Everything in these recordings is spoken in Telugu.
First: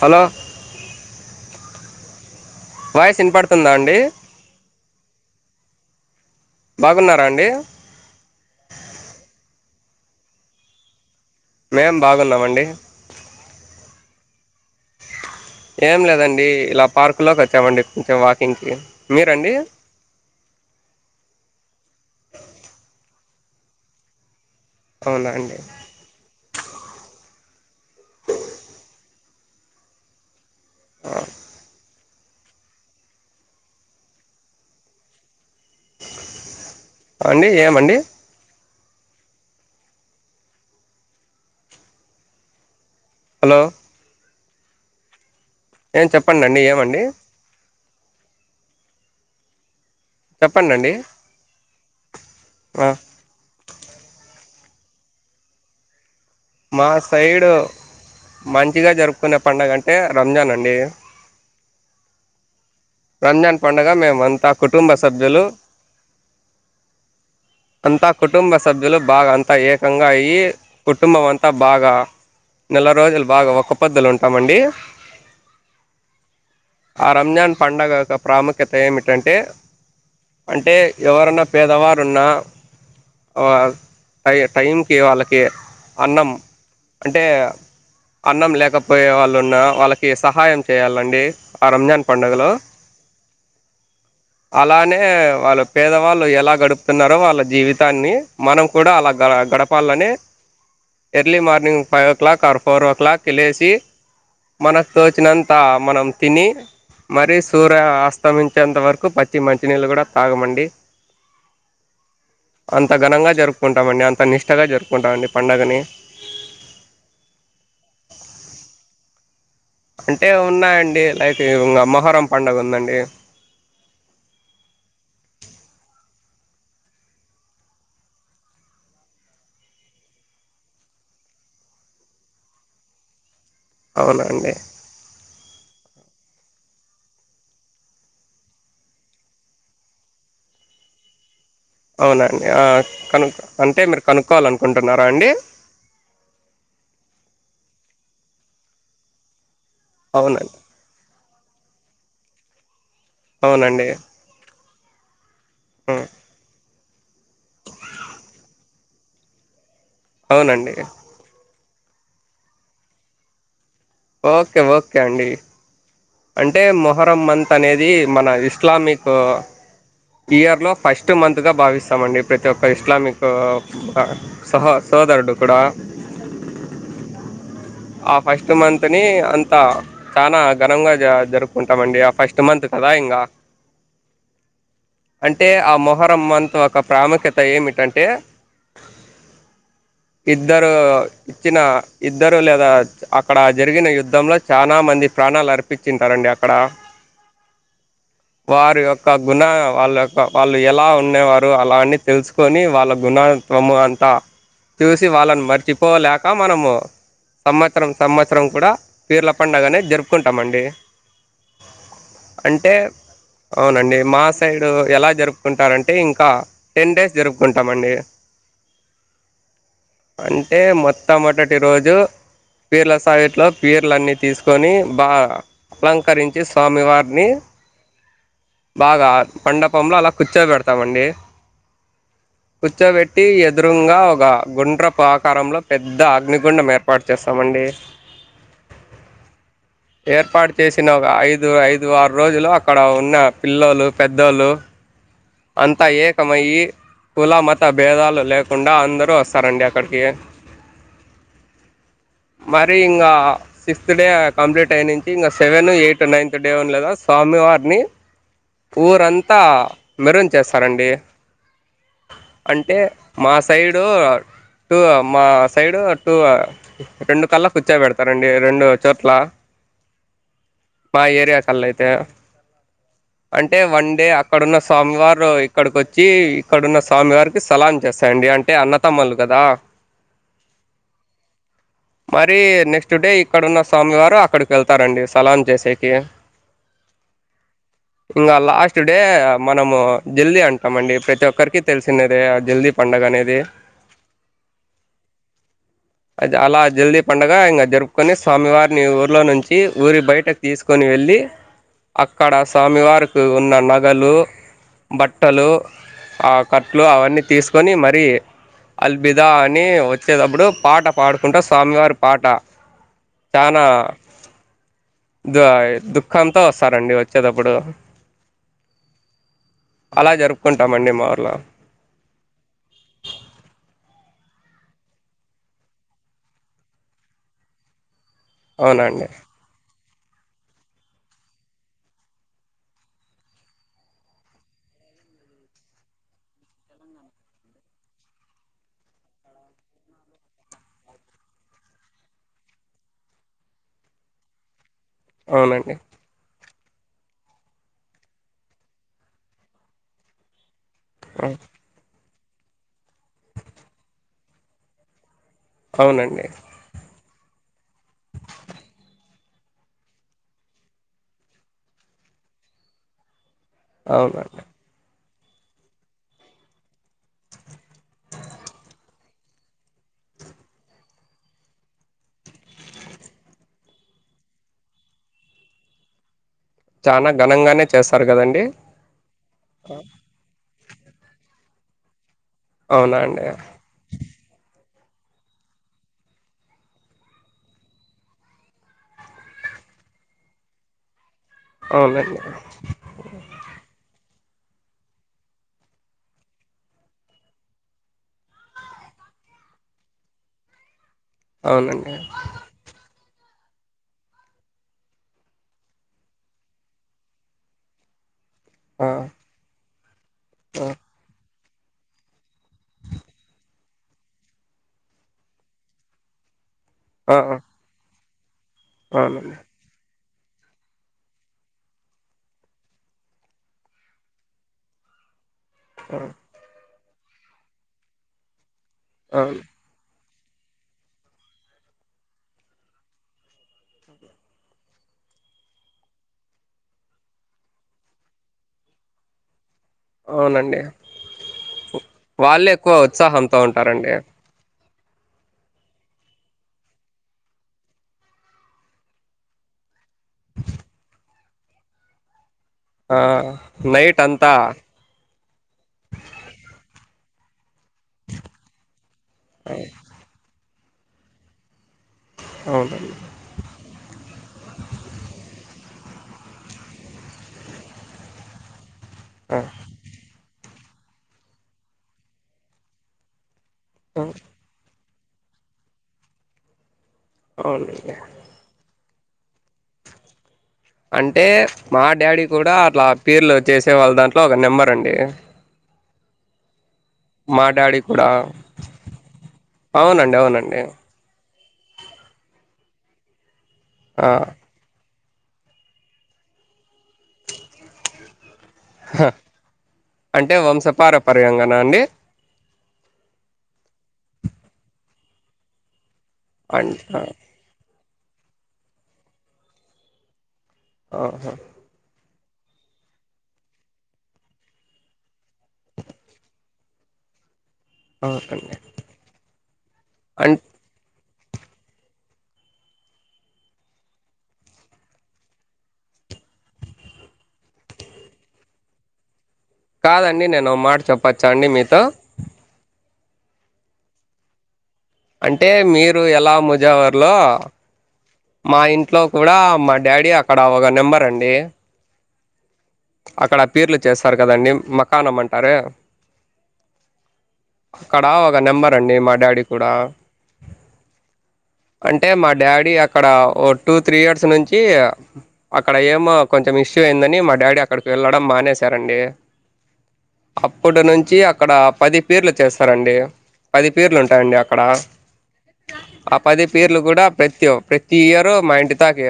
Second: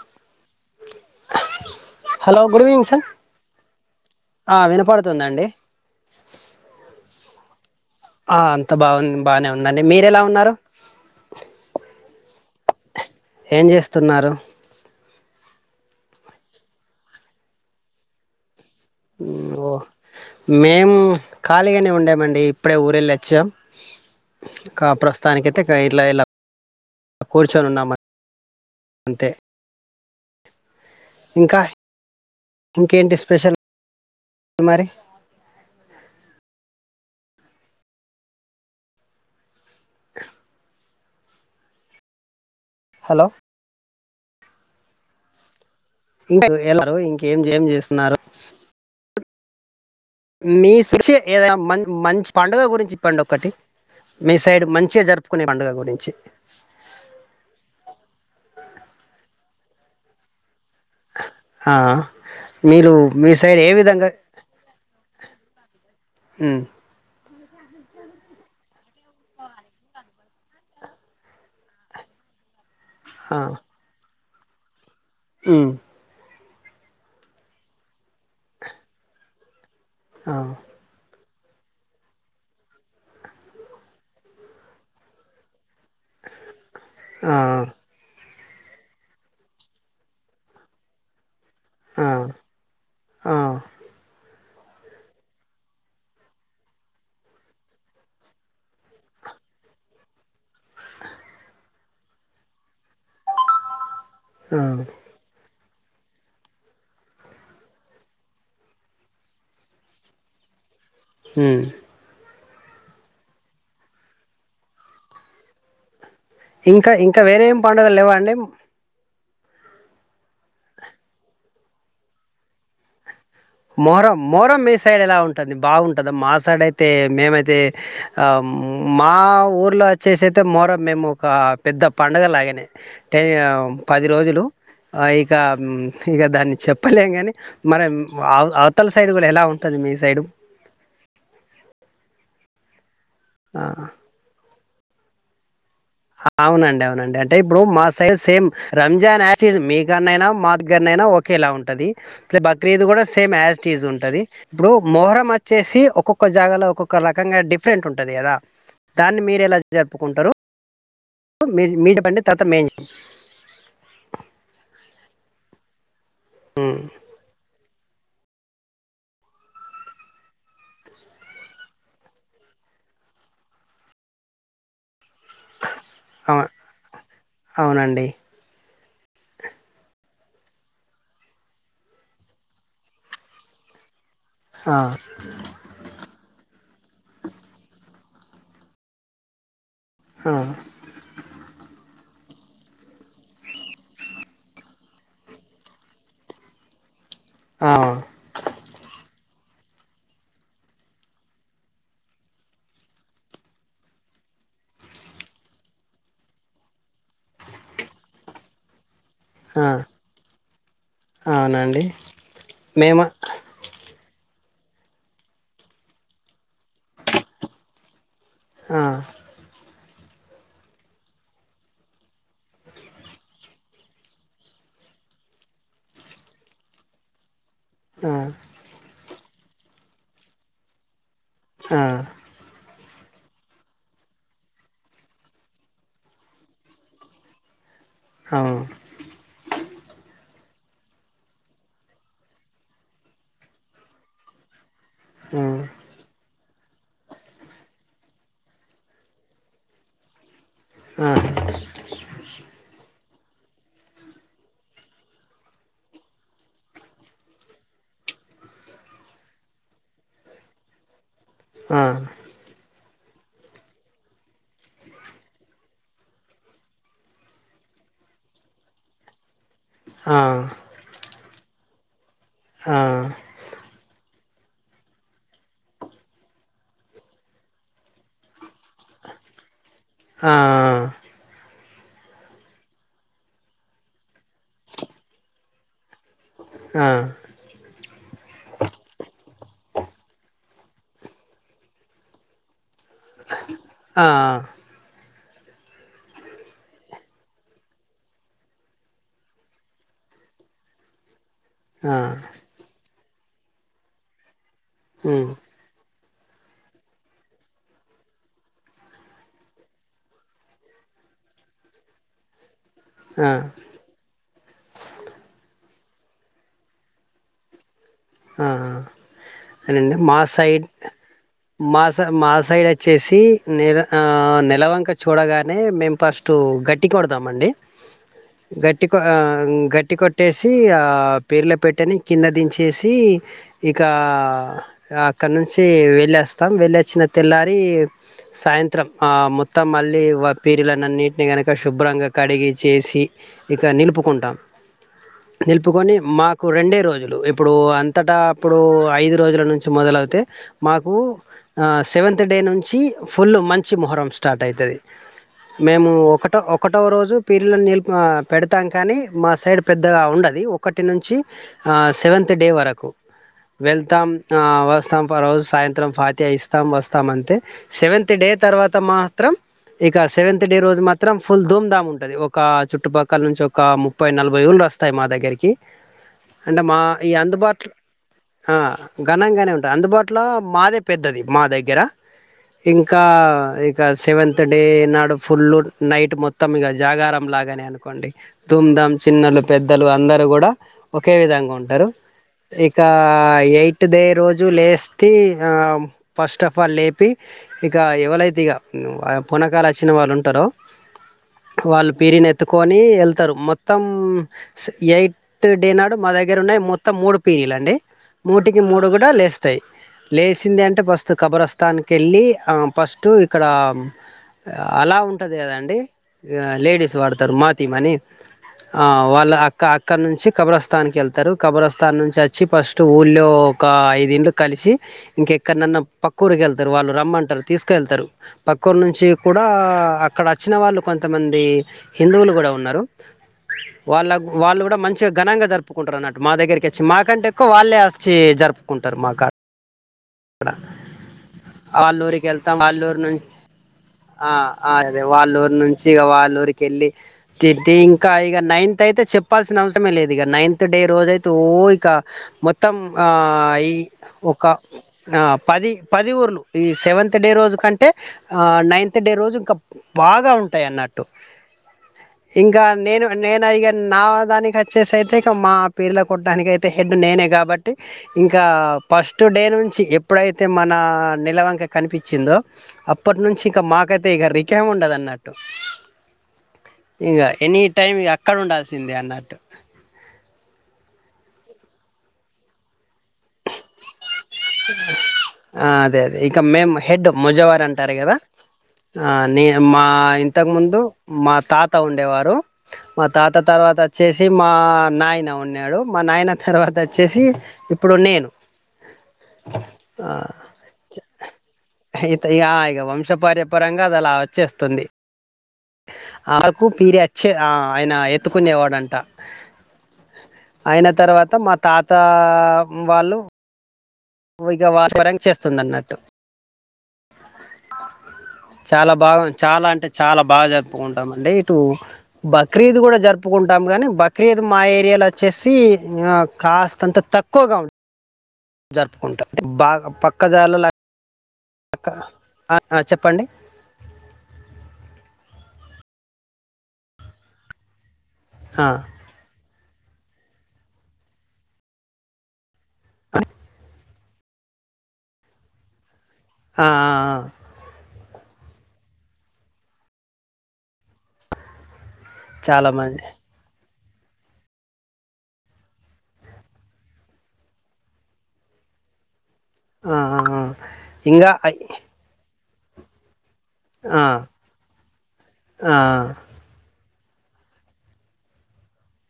Hello! Hello good evening sir voice వినపడుతుందా అండి ఆ వినపడుతుందండి. బాగున్నారా అండి? ఆ అంత బాగున్ బానే ఉందండి, మీరెలా ఉన్నారు? మేం బాగున్నామండి. ఏం చేస్తున్నారు? ఏం లేదండి ఇలా పార్క్లోక్ వచ్చామండి కొంచం వాకింగ్కి మీరండి ఓ మేం ఖాళీగనే ఉండేమండి ఇప్పుడే ఊరెళ్ళ వచ్చాం ఇంకా అవునా అండి ప్రస్తుతానికైతే గ ఇలా ఇలా కూర్చొన్ ఉన్నామన్ అంతే ఇంకా ఇంకేంటి స్పెషల్ మరి? అండి ఏమండి అహ్ హలో ఏం చెప్పండి ఇంక అండి ఎలరు ఏమండి ఇంకేం చేం చేస్తున్నారు? చెప్పండి అండి మీష ఏద మ మంచి పండుగ ఆ, గురించి చెప్పండి ఒకటి మీ సైడ్ మంచిగా జరుపుకునే పండుగ గురించి? మా సైడు మంచిగా జరుపుకునే పండుగ అంటే రంజాన్ అండి. ఏ ఆ మీరు మీ రంజన్ సైడ్ ఏ పండుగ విధంగా మేముంతా కుటుంబ సభ్యులు ఉమ్ అంతా కుటుంబ సభ్యులు బాగా అంతా ఏకంగా అయ్యి కుటుంబం అంతా బాగా నెల రోజులు బాగా ఒక్క పొద్దులు ఉంటామండి. ఊ ఆ రంజాన్ పండుగ యొక్క ప్రాముఖ్యత ఏమిటంటే? ఆ అంటే ఎవరన్నా పేదవారు ఉన్న ఆ టై టైంకి వాళ్ళకి అన్నం అంటే ఆ అన్నం లేకపోయే వాళ్ళు ఉన్న వాళ్ళకి సహాయం చేయాలండి ఆ రంజాన్ పండుగలో ఆ అలానే వాళ్ళు పేదవాళ్ళు ఎలా గడుపుతున్నారో వాళ్ళ జీవితాన్ని మనం కూడా అలా గ గడపాలని early morning five o'clock, ఆ ఫోర్ ఓ క్లాక్కి లేసి ఆ మనకు తోచినంత మనం తిని మరిస్ సూర్య ఆస్తమించేంత వరకు పచ్చి మంచినీళ్ళు కూడా తాగమండి. ఊ అంత ఘనంగా జరుపుకుంటామండి. అంత నిష్టగా జరుపుకుంటామండి పండుగని. ఇంకా ఇంకా వేరే ఏం పండుగలు లేవ అండి? అంటే ఉన్నాయండి లైక్ ఇ మొహరం పండుగ ఉందండి. మొహరం మొహరం మీ సైడ్ ఎలా ఉంటది? బావుంటద మా సైడ్ అయితే మేమైతే ఆ మా ఊర్లో వచ్చేస అయితే మోహరం మేము ఒక పెద్ద పండుగ లాగనే ట పది అవునా రోజులు అండి ఆ ఇక ఇక దాన్ని చెప్పలేము కానీ మనం వావ్ అవతల సైడ్ కూడా ఎలా ఉంటది మీ సైడు? అవునండి ఆ కనుక్ ఆ అంటే మీరు కనుక్కోవాలనుకుంటున్నారా అండి? అవునండి అవునండి అంటే ఇప్పుడు మా సైజ సేమ్ రంజాన్ ఏ జటిజ్ మీకన్నయినా మా అవునండి ద్గర అయినా ఓకేలా ఉంటది బక్రీదు కూడా సేమ్ యాజ్ట్జ్ అవునండి ఉంటది ఇప్పుడు మొహరం వచ్చేసి ఉమ్, ఒక్కొక్క జాగాలో ఒక్కొక్క రకంగా డిఫరెంట్ ఉంటది కదా దాన్ని మీరు ఎలా అవునండి మీ మీద బండి తర్వాత మే ఓకే ఓకే అండి అంటే మొహరంమం త అనేది మన ఇస్లామిక్ ఇయర్ లో ఫస్ట్ మంత్గా భావిస్తామండి ప్రతి ఒక్క ఇస్లామిక్ ఆ సహ సోదరుడు కూడా ఆ! అవునండి. ఆ ఫస్ట్ మం తని అంత చాలా ఘనంగా జ జరుపుకుంటామండి ఆ ఫస్ట్ మంత్ కదా ఇంగా ఆ! అంటే ఆ మొహరమంత ఒక ప్రాముఖ్యత ఏమిటంటే ఆ! ఇద్దరు చ్చిన ఇద్దరు లేదా అక్కడ జరిగిన యుద్ధంలో చానా మం ప్రాణాలర్పించింటారండి అక్కడ ఆ! వారి యొక్క గుణ వాళ్ళ యొక్క వాళ్ళు ఎలా ఉండేవారు అలా అన్నీ తెలుసుకొని వాళ్ళ గుణత్వము అంతా చూసి వాళ్ళన్ మర్చిపోలేక మనము సమత్సరం సమత్సరం కూడా పీర్ల ఆ! పండుగనే జరుపుకుంటామండి అవునండి. అంటే మేము అవునండి మా సైడు ఎలా జరుపుకుంటారంటే ఇంకా టెన్ డేస్ జరుపుకుంటామండి ఆ అంటే మొత్తమొదటి రోజు పీర్ల సాయిట్లో పీర్లన్ని తీసుకొని బా అలంకరించి స్వామివార్ని ఆ బాద మండపంలో అలా కూర్చో పెడతామండి ఆ కూర్చోబెట్టి ఎదురుంగా ఒక గుండ్రపు ఆకారంలో పెద్ద అగ్నిగుండం ఏర్పాటు చేస్తామండి అవు ఏర్పాటు చేసిన ఒక ఐదు ఐదు ఆరు రోజులు అక్కడ ఉన్న పిల్లోళ్లు పెద్దోళ్ళు హ్మ్. అంతా ఏకమయ్యి కుల మత భేదాలు లేకుండా అందరు వస్తారండి అక్కడికి ఆ! మరి ఇంగ అ సిక్స్త్ డే కంప్లీట్ అయి నుంచి ఇంగా సెవెన్ ఎయిట్ నైన్త్ డే ఉంది కదా స్వామివారిని ఊరంతా మెరున్ చేస్తారండి ఆ అంటే మా సైడు టూ మా సైడు టూ రెండు కళ్ళ కూర్చో పెడతారండి రెండు చోట్ల ఆ! ఆ! మా ఏరియా కల్లయితే అంటే వన్ డే అక్కడున్న స్వామివార్ ఇక్కడికొచ్చి ఇక్కడున్న స్వామివారికి సలాం చేస్తాయండి అంటే అన్నతమ్ములు కదా ఆ మరి నెక్స్ట్ డే ఇక్కడున్న స్వామి వారు అక్కడికెళ్తారండి సలాం చేసేకి ఆ ఇంగా లాస్ట్ డే మనము జల్దీ అంటామండి ప్రతి ఒక్కరికి తెలిసినదే ఆ జల్దీ పండుగ అనేది ఆ అది అలా జల్దీ పండగా ఇంగా జరుపుకొని స్వామివారిని ఊర్లో నుంచి ఊరి బయటకి తీసుకొ ని వెళ్ళి ఆ అక్కడ స్వామివారికి ఉన్న నగలు ఉమ్ బట్టలు ఆ కట్లు ఆ అవన్నీ తీసుకొని మరి అల్బిదా అని వచ్చేతప్పుడు పాట పాడుకుంటా స్వామివారి పాట ఆ చానా ద దుఃఖంతో వస్తారండి వచ్చేతప్పుడు ఆ ఆ. మా సైడ్ ఊర్లో మా మా సైడ్ వచ్చేసి నెల అ నేలవంక చూడగానే మేము ఫస్ట్ గట్టి కొడతమండి గట్టిక అవునండి గట్ ట్టి కొట్టేసి పీర్ల పెట్టని కింద దించేసి ఇక అక్కడ నుంచి వెళ్ళేస్తాం వెళ్ళచ్చిన తెల్లారి సాయంత్రం ఆ మొత్తం మళ్ళీ పీరిలలనన్నింటిని కనుక శుభ్రంగా కడిగి చేసి ఇక నిలుపుకుంటాం అవునండి నిలుపుకొని మాకు రెండే రోజులు ఇప్పుడు అంతటా అప్పుడు ఐదు రోజుల ను మొదలవుతే మాకు హ్మ్. ఆ సెవెంత్ అంత డే నుంచి ఫుల్ మంచి మొహరం స్టార్ట్ అయితది మేము అవునండి ఒకటొ ఒకటో రోజు పీర్లని నిల్ పెడతాం కానీ మా సైడ్ పెద్దగా ఉండది ఒకటి నుంచి ఆ సెవెం డే వరకు వెళ్తాం ఆ అవునండి వస్ స్తాం రోజు సాయంత్రం ఫాతి ఇస్తాం వస్తాం అంతే సెవెంత్ డే తర్వాత మాత్రం ఇక సెవెంత్ డే రోజు మాత్రం ఫుల్ ధూమ్ ధామ్ ఉంటది ఒక చుట్టుపక్కల నుంచి ఒక ముప్పై నలభై ఉల్ వస్తాయ్ మా దగ్గరికి అంటే మా ఈ చానా ఘనంగానే అందుబాట్లో చేస్తారు కదండి ఆ అనంగానే ఉంటా అందుబాటులో మాదే పెద్దది మా దగ్గర అవునా ఇంకా అండి ఇక సెవెన్ థర్ డే నాడు ఫుల్ నైట్ మొత్తం ఇగ జాగారం లాగానే అనుకోండి దూమ్ ధామ్ చిన్నలు పెద్దలు అందరు కూడా ఒకే విధంగ ఉంటరు అవునండి ఇక ఎయిట్ ఒకే రోజు లేస్తి ఫస్ట్ ఆఫ్ ఆల్ లేపి ఇక ఎవలైతే ఇగ పూనకాలు వచ్చిన వాళ్ళు ఉంటరో అవునండి వాళ్ళు పీరిని ఎత్తుకొని వెల్ రు మొత్తం ఎయిట్ డే నాడు మా దగ్గర ఉన్నాయ్ మొత్తం మూడు పీనీలు అండి మూటికి ఆ మూడు కూడా లేస్తయ్ లేసింది ఆ అంటే ఫస్ట్ కబర్స్స్తాన్నికి వెళ్ళి ఫస్టు ఇక్కడ అలా ఉంటది కదండి లేడీస్ ఆ వాడతారు ఆ! మాతిం అని ఆ వాళ్ళ అవునండి అక్క అక్కడ నుంచి కబ్రస్స్తాన్కి వెళ్తరు కబ్రస్స్తాన్ నుంచి వచ్చి ఫస్ట్ ఊ లో ఒక ఐదు ఇండ్లు కలిసి ఇంకెక్కడనన్న ఆ పక్కురికి వెళ్ వాళ్ళు రమ్మంటారు తీసుకెళ్తరు పక్కఊరి నుంచి అవును కూడా అక్కడ వచ్చిన వాళ్ళు కొంతమంది హిందువులు కూడా ఉన్నారు వాళ్ళకు వాళ్ళు కూడా మంచిగా ఘనంగా జరుపుకుంటరు అన్నట్టు మా దగ్గరికి వచ్చి మాకంటే ఎక్కువ వాళ్ళే వచ్చి జరుపుకుంటారు మా కాడ అవునండి వాళ్ళూరికి వాళ్ళే వెళ్తాం ఎక్కువ వాళ్ళూరు నుంచి ఉత్సాహంతో ఉంటారండి ఆ అ అదే వాళ్ళ ఊరు నుంచి ఇగ వాళ్ళ ఊరికెళ్ళి తి ఇంకా ఇక నైన్త్ అయితే చెప్పాల్సిన అవసరమే లేదు ఇక నైన్త్ డే రోజ అయితే ఓ ఇక మొత్ మొత్తం ఆ యి నైట్ అంతా ఒక అ పది పది ఊర్లు ఈ సెవంత్ డే రోజు కన్ అంటే ఆ నైన్త్ డే రోజు ఇంక బాగా ఉంటాయ్ అన్నట్టు ఇంకా అవునండి నేను నేను ఇగ నా దానికి వచ్చేసయితే ఇక మా పీర్ల కొట్టానికి అయితే హెడ్ నేనే కాబట్టి ఇంక ఫస్ట్ ఆ డే నుంచి ఎప్పుడైతే మన నెలవంక కనిపిచ్చిందో అప్పటి నుంచి ఇ ఆ! మాకైతె ఇగ రికేం ఉండదన్నట్టు ఇంగ ఎనీ అవునండి టైమ్ అక్కడ ఉండాల్సిందే అన్నట్టు అంటే మా డాడీ కూడా అట్లా పీర్లు చేసే వాళ్ళ దాంట్లో లో ఒక నెంబర్ అండి ఆ అదే ఇక మేమ్ హెడ్ మా ముజవారి డాడీ అంటారు కూడా కదా ఆ నేన్ మా అవునండి ఇంతకు అవునండి ముందు మా తాత ఉండేవారు మా తాత తర్వాత ఆ అచ్చేసి మా నాయి యిన ఉన్నాడు మా నాయన తర్వాత అచ్చేసి ఇప్పుడు నేను ఆ అంటే వంశపార పర్యంగణ అండి వంశపార్య పరంగా అదలా వచ్చేస్తుంది ఆకు అం పీఅచ్చే అ ఆయన ఎత్తుకునేవాడంట అయిన తర్వాత ఆహా మా తాత ఆ వాళ్ళు వుగా [inaudible] చేస్తుందన్నట్టు అవునండి చాలా బాగ్ చాలా అంటే చాలా అం బాగా జరుపుకుం టమండే ఇటు బక్రీద్ కూడా జరుపుకుంటాం గాని బక్రీద్ మా ఏరియాలచ్చేసి ఇంగ కాస్తంతా తక్కువగా ఉం జరుపుకుంటా బాగా పక్క కాదండి నేను జాలల మాట చెప్పచ్చా అండి మీతో అక్క అ అ చెప్పండి అంటే మీరు ఎలా ముజెవర్లో మా ఆ, ఇంట్లో కూడా మ డాడీ అక్కడ ఒక నెంబర్ అండి అక్కడ పీర్లు చేస్తారు కదండి మకానం అంటారే ఆ ఆ ఆ అక్కడ ఓగా నెంబర్ అండి మా డాడీ కూడా అంటే మా చాలా డాడీ మంది అక్కడ ఓ టూ త్రీ ఇయర్స్ నుంచి అక్కడ ఏమో కొంచెం ఇష్యూ అయిందని మా డాడీ అక్కడికి వెళ్ళడం మానేశారండి ఆ, ఆ, ఆ. అప్పటి నుంచి ఇంకా అక్కడ ఐ- పది పీర్లు చేస్తారండి పది పీర్లు ఆ, ఉంటాయండి అక్కడ ఆ పది పీర్లు గుడా ప్రత్యు ప్రతి ఇయరు మా ఇంటి తాకి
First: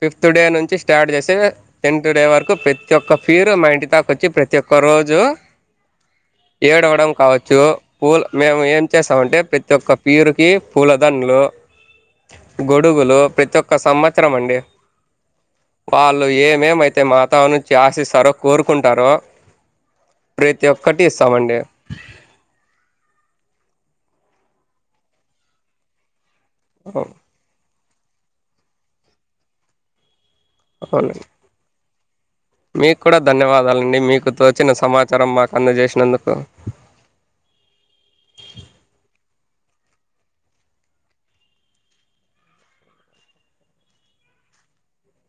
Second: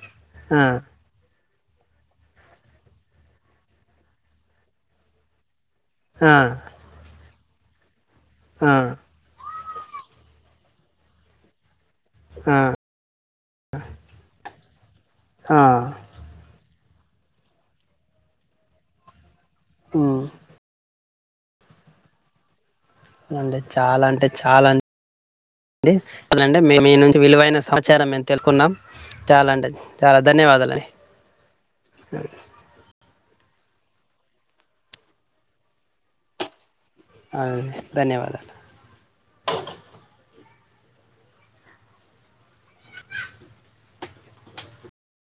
ఫిఫ్త్ డే ఆ. నుంచి స్టార్ట్ చేసి టెన్ట్ డే వరకు ప్రతి ఒక్క ఫీరు మా ఇంటి దాక వచ్చి ప్రతి ఒక్క రోజు ఆ, ఏడవడం కావచ్చు పూల్ మేము ఆ, ఏం చేస్తామంటే ప్రతి ఒక్క పీరుకి పూలదండ్లు ఆ, గొడుగులు ప్రతి ఒక్క సంవత్సరం అండి ఆ, వాళ్ళు ఏమేమైతే మాతావరణం ఆసిస్తారో కోరుకుంటారో ఉమ్, ప్రతి ఒక్కటి ఇస్తామండి అండి చాలా అంటే చాలా [inaudible] నుండి విలువైన సమ చ్చారా మేం తెలుకున్నాం చాలా అండి చాలా ధన్యవాదాలం అవునండి మీకు కూడా ధన్యవాదాలండి మీకు తోచిన సమాచారం మాకు అందజేసినందుకు ఆ ధన్యవాదాలు